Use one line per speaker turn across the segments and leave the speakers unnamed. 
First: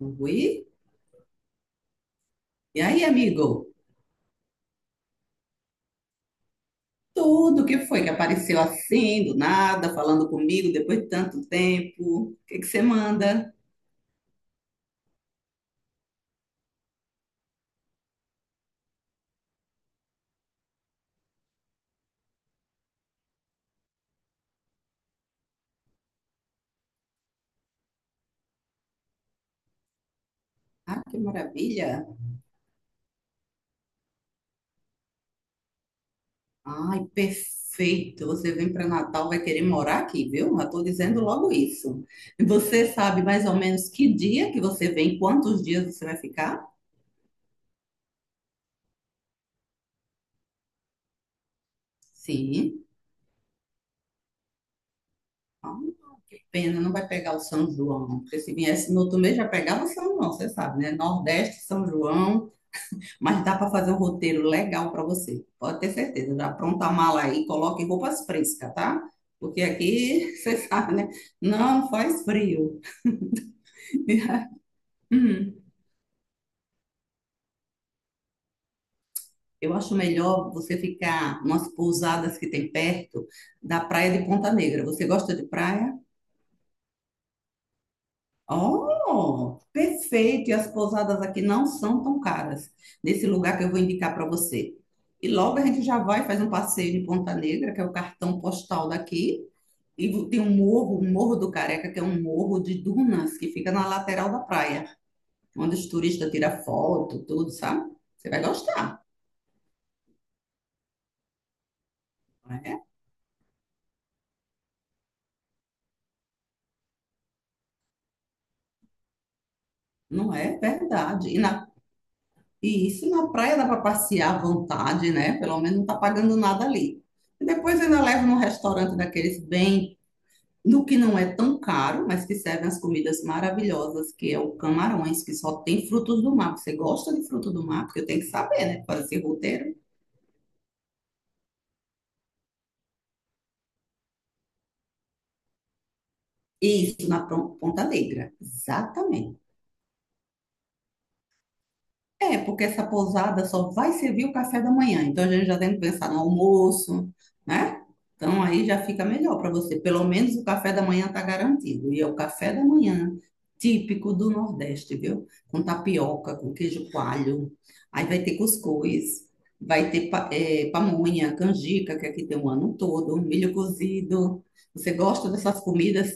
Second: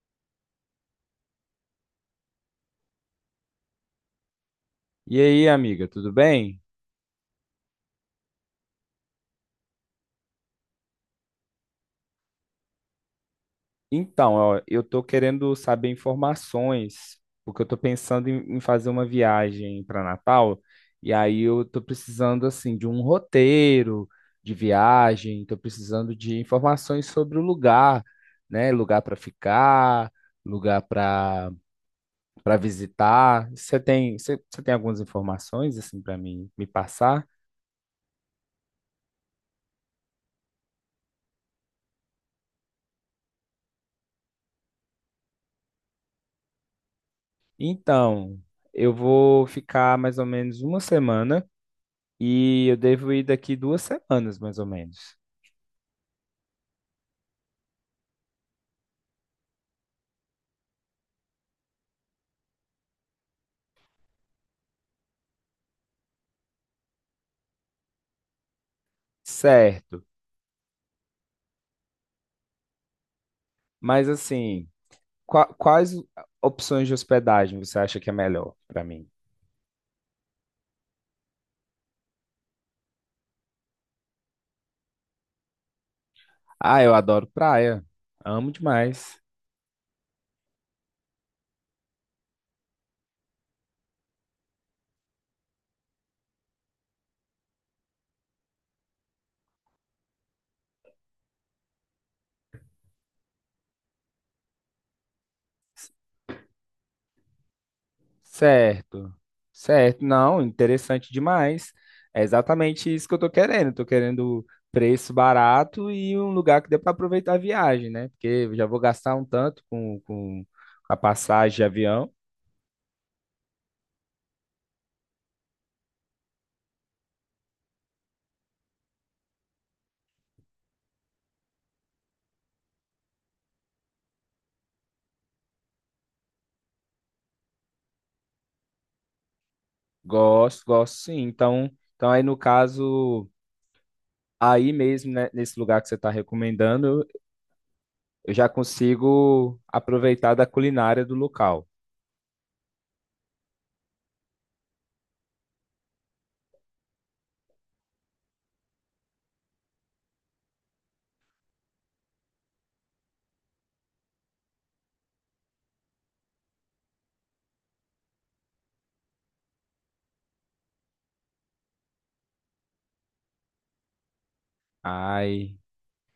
Oi. E aí, amigo?
E aí, amiga, tudo bem?
Tudo que foi que apareceu assim, do nada, falando comigo depois de tanto tempo. O que que você manda?
Então, ó, eu tô querendo saber informações, porque eu tô pensando em fazer uma viagem para Natal, e aí eu tô precisando assim de um roteiro de viagem, tô precisando de informações sobre o lugar, né? Lugar para ficar, lugar
Ah, que
para
maravilha!
para visitar. Você tem, você tem algumas informações assim para mim me
Ai,
passar?
perfeito! Você vem para Natal, vai querer morar aqui, viu? Já estou dizendo logo isso. Você sabe mais ou menos que dia que você vem, quantos dias você vai ficar?
Então, eu vou ficar mais ou menos uma semana. E eu
Sim.
devo ir daqui duas semanas, mais ou menos.
Ah, que pena, não vai pegar o São João. Porque se viesse no outro mês já pegava o São João, você sabe, né? Nordeste, São João. Mas dá para fazer um roteiro legal para você. Pode ter certeza. Já apronta a mala aí, coloque roupas frescas, tá? Porque
Certo.
aqui, você sabe, né? Não faz frio.
Mas assim,
Hum,
quais opções de hospedagem você acha que é melhor para mim?
eu acho melhor você ficar umas pousadas que tem perto da praia de Ponta Negra. Você gosta de praia?
Ah, eu adoro praia. Amo demais.
Oh, perfeito! E as pousadas aqui não são tão caras. Nesse lugar que eu vou indicar para você. E logo a gente já vai fazer um passeio de Ponta Negra, que é o cartão postal daqui. E tem um morro, o Morro do Careca, que é um morro de dunas que fica na lateral da praia, onde os turistas tiram foto, tudo, sabe? Você vai gostar,
Certo. Certo. Não, interessante demais. É
não é?
exatamente isso que eu tô querendo. Tô querendo preço barato e um lugar que dê para aproveitar a viagem, né? Porque eu já vou gastar um tanto com,
Não
com
é
a
verdade.
passagem de avião.
E isso na praia dá para passear à vontade, né? Pelo menos não tá pagando nada ali. E depois ainda leva num restaurante daqueles bem, no que não é tão caro, mas que servem as comidas maravilhosas, que é o camarões, que só tem frutos do mar. Você gosta de frutos do mar? Porque eu tenho que saber, né? Fazer esse roteiro.
Gosto, gosto sim. Então, então aí no caso. Aí mesmo, né, nesse lugar que você está recomendando,
Isso, na Ponta Negra.
eu já
Exatamente.
consigo aproveitar da culinária do local.
É, porque essa pousada só vai servir o café da manhã. Então a gente já tem que pensar no almoço, né? Então aí já fica melhor para você. Pelo menos o café da manhã está garantido. E é o café da manhã típico do Nordeste, viu? Com tapioca, com queijo coalho. Aí vai ter cuscuz, vai ter pamonha, canjica, que aqui tem o ano todo, milho cozido. Você gosta
Ai,
dessas comidas?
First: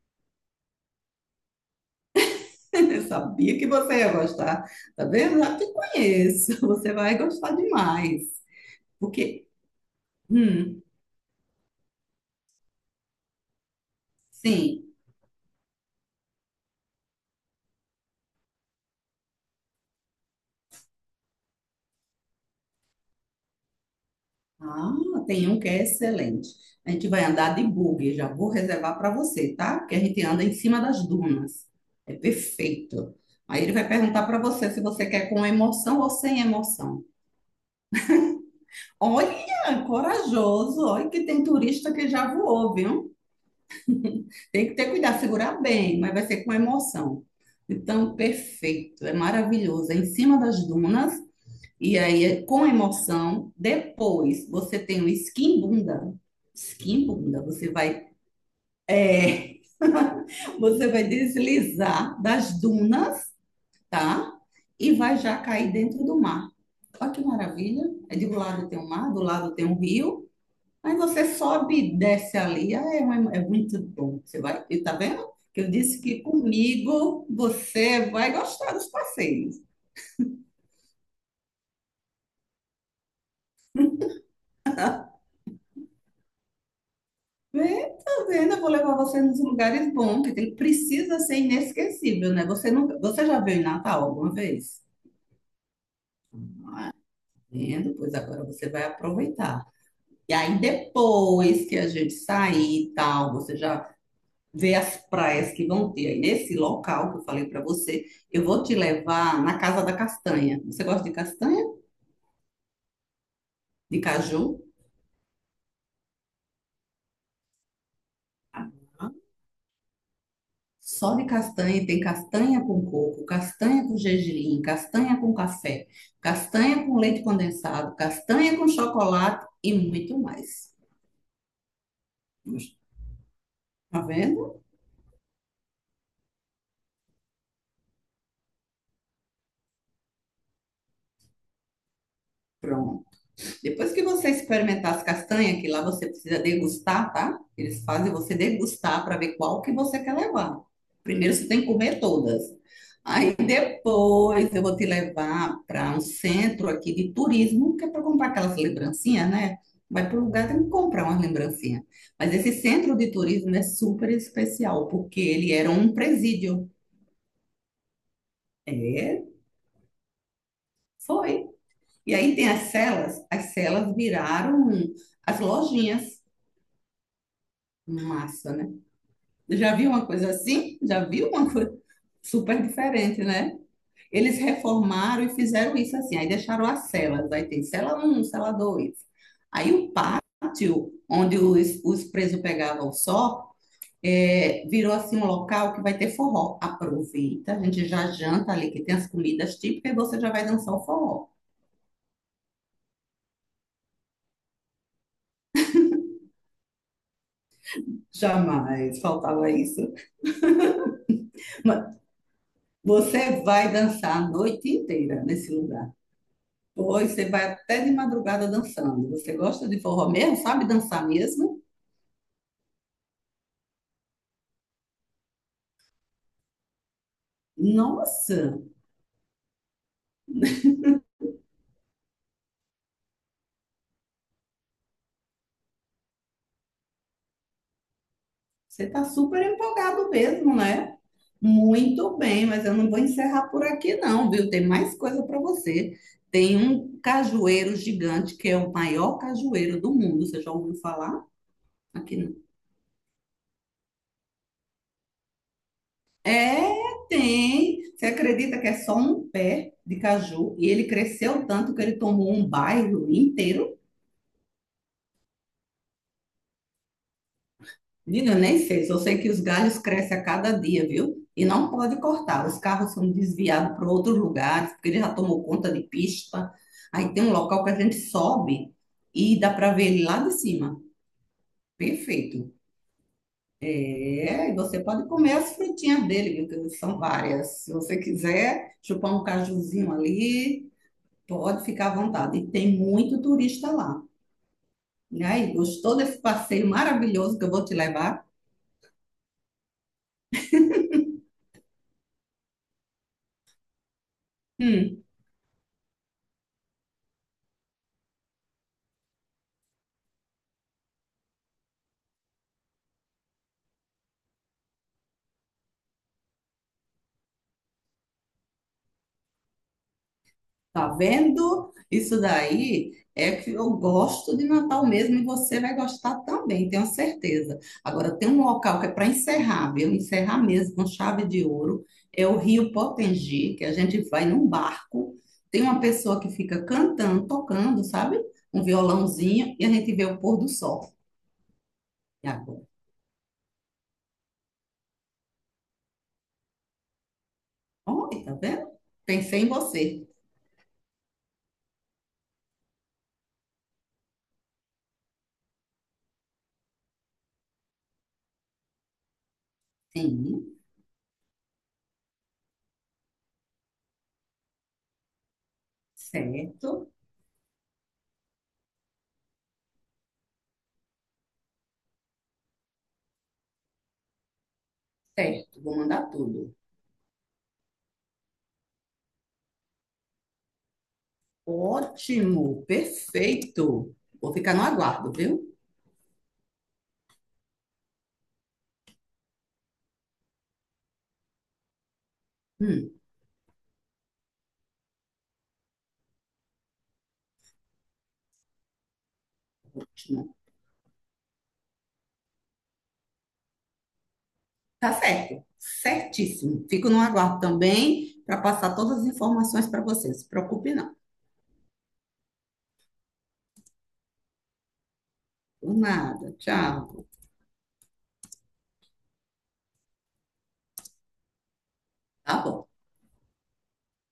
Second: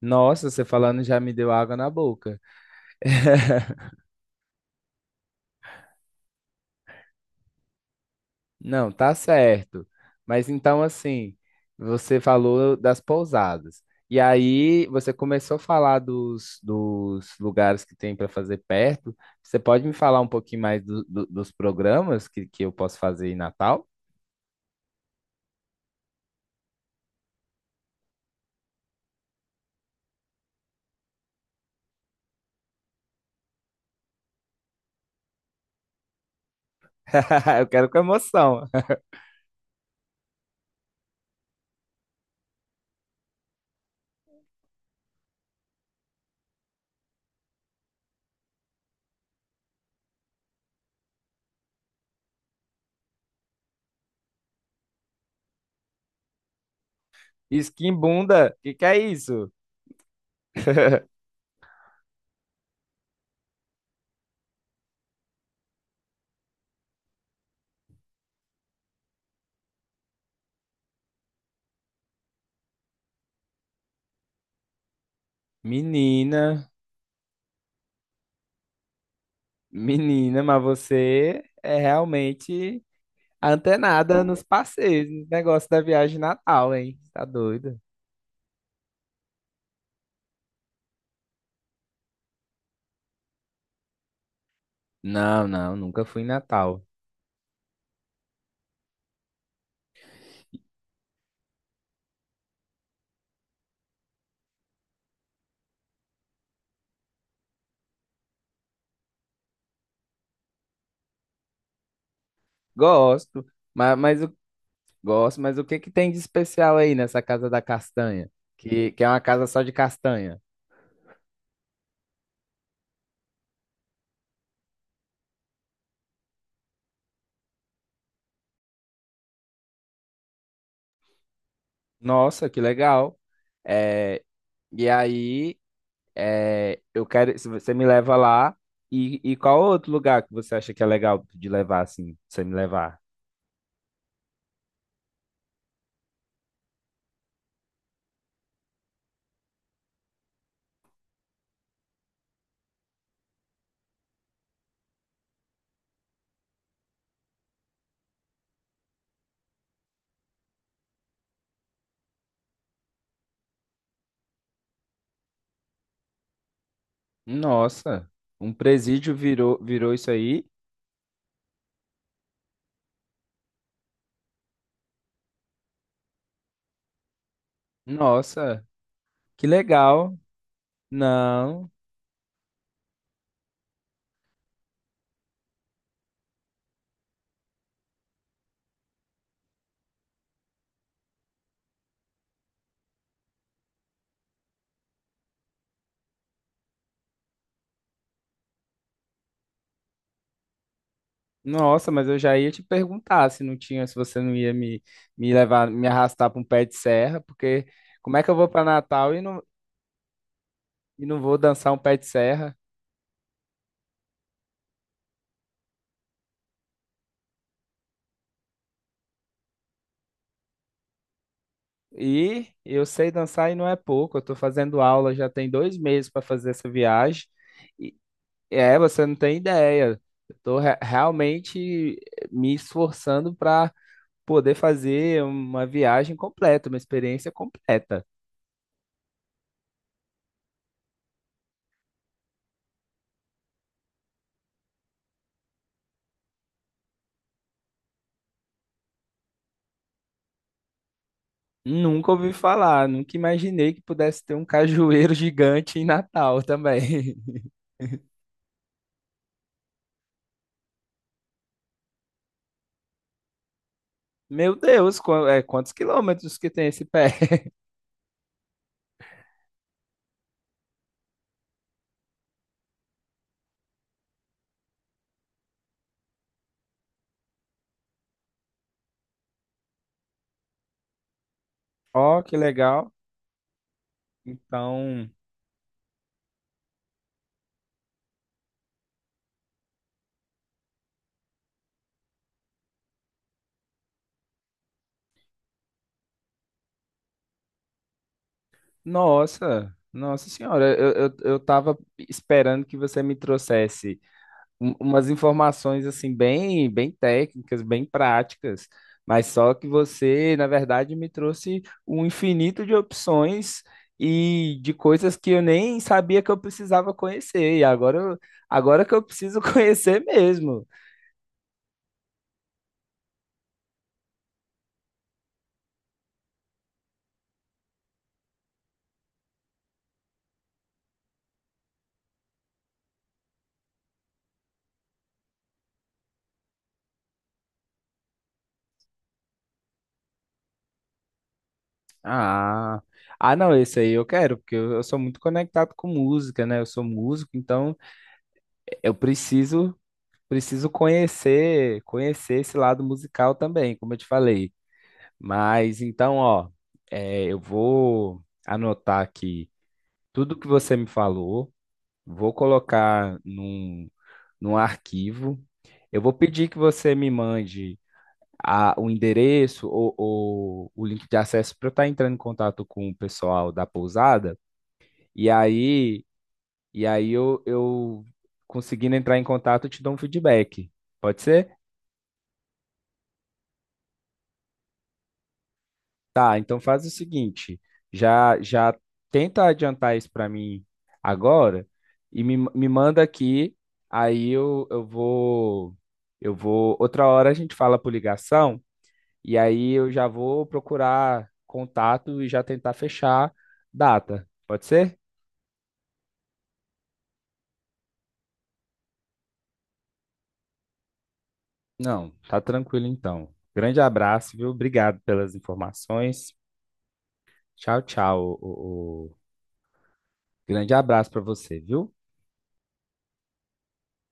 nossa, você falando já me deu água na boca.
Eu sabia que você ia gostar. Tá vendo? Já te conheço. Você vai gostar demais.
Não, tá
Porque,
certo. Mas
hum,
então, assim, você falou das pousadas. E aí
sim.
você começou a falar dos lugares que tem para fazer perto. Você pode me falar um pouquinho mais dos programas que eu posso fazer em Natal?
Ah, tem um que é excelente. A gente vai andar de buggy. Já vou reservar para você, tá? Porque a gente anda em cima das dunas. É perfeito. Aí ele vai perguntar para você se você quer com emoção ou sem emoção.
Eu quero com emoção.
Olha, corajoso. Olha que tem turista que já voou, viu? Tem que ter cuidado, segurar bem, mas vai ser com emoção. Então, perfeito, é maravilhoso. É em cima das dunas, e aí é com emoção. Depois, você tem o skin bunda. Skin bunda, você vai,
Esquimbunda, o que que é isso?
é, você vai deslizar das dunas, tá? E vai já cair dentro do mar. Olha que maravilha. É de um lado tem o mar, do lado tem o rio. Aí você sobe e desce ali. Ah, é, é muito bom. Você vai, e tá vendo? Que eu disse que
Menina,
comigo você vai gostar dos passeios.
menina, mas você é realmente antenada nos passeios, no negócio da viagem de Natal, hein? Tá doida?
Vê, tá vendo? Eu vou levar você nos lugares bons, que tem, precisa ser inesquecível, né? Você nunca, você já veio em Natal alguma vez?
Não, não, nunca fui em Natal.
Vendo? Pois agora você vai aproveitar. E aí depois que a gente sair e tal, você já vê as praias que vão ter aí nesse local que eu falei para você. Eu vou te levar na Casa da Castanha. Você gosta de castanha?
Gosto, mas,
De caju,
gosto, mas o que que tem de especial aí nessa Casa da Castanha? Que é
tá?
uma casa só de castanha.
Só de castanha, tem castanha com coco, castanha com gergelim, castanha com café, castanha com leite condensado, castanha com chocolate e muito mais.
Nossa, que legal.
Tá
É,
vendo?
e aí, é, eu quero, se você me leva lá, e qual outro lugar que você acha que é legal de levar assim, pra você me levar?
Pronto. Depois que você experimentar as castanhas, que lá você precisa degustar, tá? Eles fazem você degustar para ver qual que você quer levar. Primeiro você tem que comer todas. Aí depois eu vou te levar para um centro aqui de turismo, que é para comprar aquelas lembrancinhas, né? Vai para o lugar, tem que comprar umas lembrancinhas. Mas esse centro de turismo é super especial, porque ele era um presídio.
Nossa, um presídio
É,
virou, virou isso aí?
foi. E aí tem as celas viraram as lojinhas. Massa,
Nossa,
né?
que
Já viu uma
legal.
coisa assim? Já viu uma
Não,
coisa super diferente, né? Eles reformaram e fizeram isso assim. Aí deixaram as celas. Aí tem cela um, cela dois. Aí o pátio, onde os presos pegavam só, é, virou assim um local que vai ter forró. Aproveita, a gente já janta ali, que tem as comidas típicas, e você já vai dançar o forró.
nossa, mas eu já ia te perguntar se não tinha, se você não ia me levar, me arrastar para um pé de serra, porque como é que eu vou para
Jamais
Natal e
faltava isso.
e não vou dançar um
Mas
pé de serra?
você vai dançar a noite inteira nesse lugar. Pois você vai até de madrugada dançando. Você gosta de forró mesmo? Sabe dançar mesmo?
E eu sei dançar e não é pouco, eu estou fazendo aula já tem dois meses para fazer essa viagem. E,
Nossa,
é, você não tem ideia. Eu estou realmente me esforçando para poder fazer uma viagem completa, uma experiência completa.
você está super empolgado mesmo, né? Muito bem, mas eu não vou encerrar por aqui não, viu? Tem mais coisa para você. Tem um cajueiro gigante que é o maior cajueiro do mundo. Você já ouviu falar?
Nunca
Aqui
ouvi
não.
falar, nunca imaginei que pudesse ter um cajueiro gigante em Natal
É,
também.
tem. Você acredita que é só um pé de caju e ele cresceu tanto que ele tomou um bairro inteiro?
Meu Deus, quantos quilômetros que tem esse pé?
Menina, eu nem sei, só sei que os galhos crescem a cada dia, viu? E não pode cortar. Os carros são desviados para outros lugares, porque ele já tomou conta de pista. Aí tem um local que a gente sobe e dá para ver ele lá de cima.
Ó, que
Perfeito.
legal.
É, e você pode
Então,
comer as frutinhas dele, viu? Que são várias. Se você quiser chupar um cajuzinho ali, pode ficar à vontade. E tem muito turista lá. E aí, gostou desse passeio maravilhoso que eu vou te levar?
nossa, nossa senhora, eu tava esperando que você me trouxesse
Hum.
umas informações assim bem, bem técnicas, bem práticas, mas só que você, na verdade, me trouxe um infinito de opções e de coisas que eu nem sabia que eu precisava conhecer. E agora, agora que eu preciso conhecer mesmo.
Tá vendo? Isso daí é que eu gosto de Natal mesmo e você vai gostar também, tenho certeza. Agora, tem um local que é para encerrar, viu? Encerrar mesmo com chave de ouro. É o Rio Potengi, que a gente vai num barco. Tem uma pessoa que fica cantando, tocando, sabe? Um violãozinho e a gente vê o pôr do sol. E agora?
Ah, ah, não, esse aí eu quero, porque eu sou muito conectado com música, né? Eu sou músico, então
Olha, tá vendo?
eu
Pensei em
preciso
você.
preciso conhecer, conhecer esse lado musical também, como eu te falei. Mas então, ó, é, eu vou anotar aqui tudo
Sim,
que você me falou, vou colocar num arquivo. Eu vou pedir que
certo,
você me mande o endereço ou o link de acesso para eu estar entrando em contato com o pessoal da pousada. E
certo. Vou
aí,
mandar tudo.
e aí eu conseguindo entrar em contato, eu te dou um feedback. Pode ser?
Ótimo, perfeito. Vou ficar no aguardo, viu?
Tá, então faz o seguinte, já já tenta adiantar isso para mim agora e me
Hum,
manda aqui, aí eu vou outra hora a gente fala por ligação e aí eu já
ótimo.
vou procurar contato e já tentar fechar data. Pode
Tá
ser?
certo, certíssimo. Fico no aguardo também para passar todas as informações para você. Não se preocupe, não.
Não, tá tranquilo então. Grande abraço, viu? Obrigado pelas
Por
informações.
nada. Tchau.
Tchau, tchau. Grande abraço para você, viu?
Tá bom.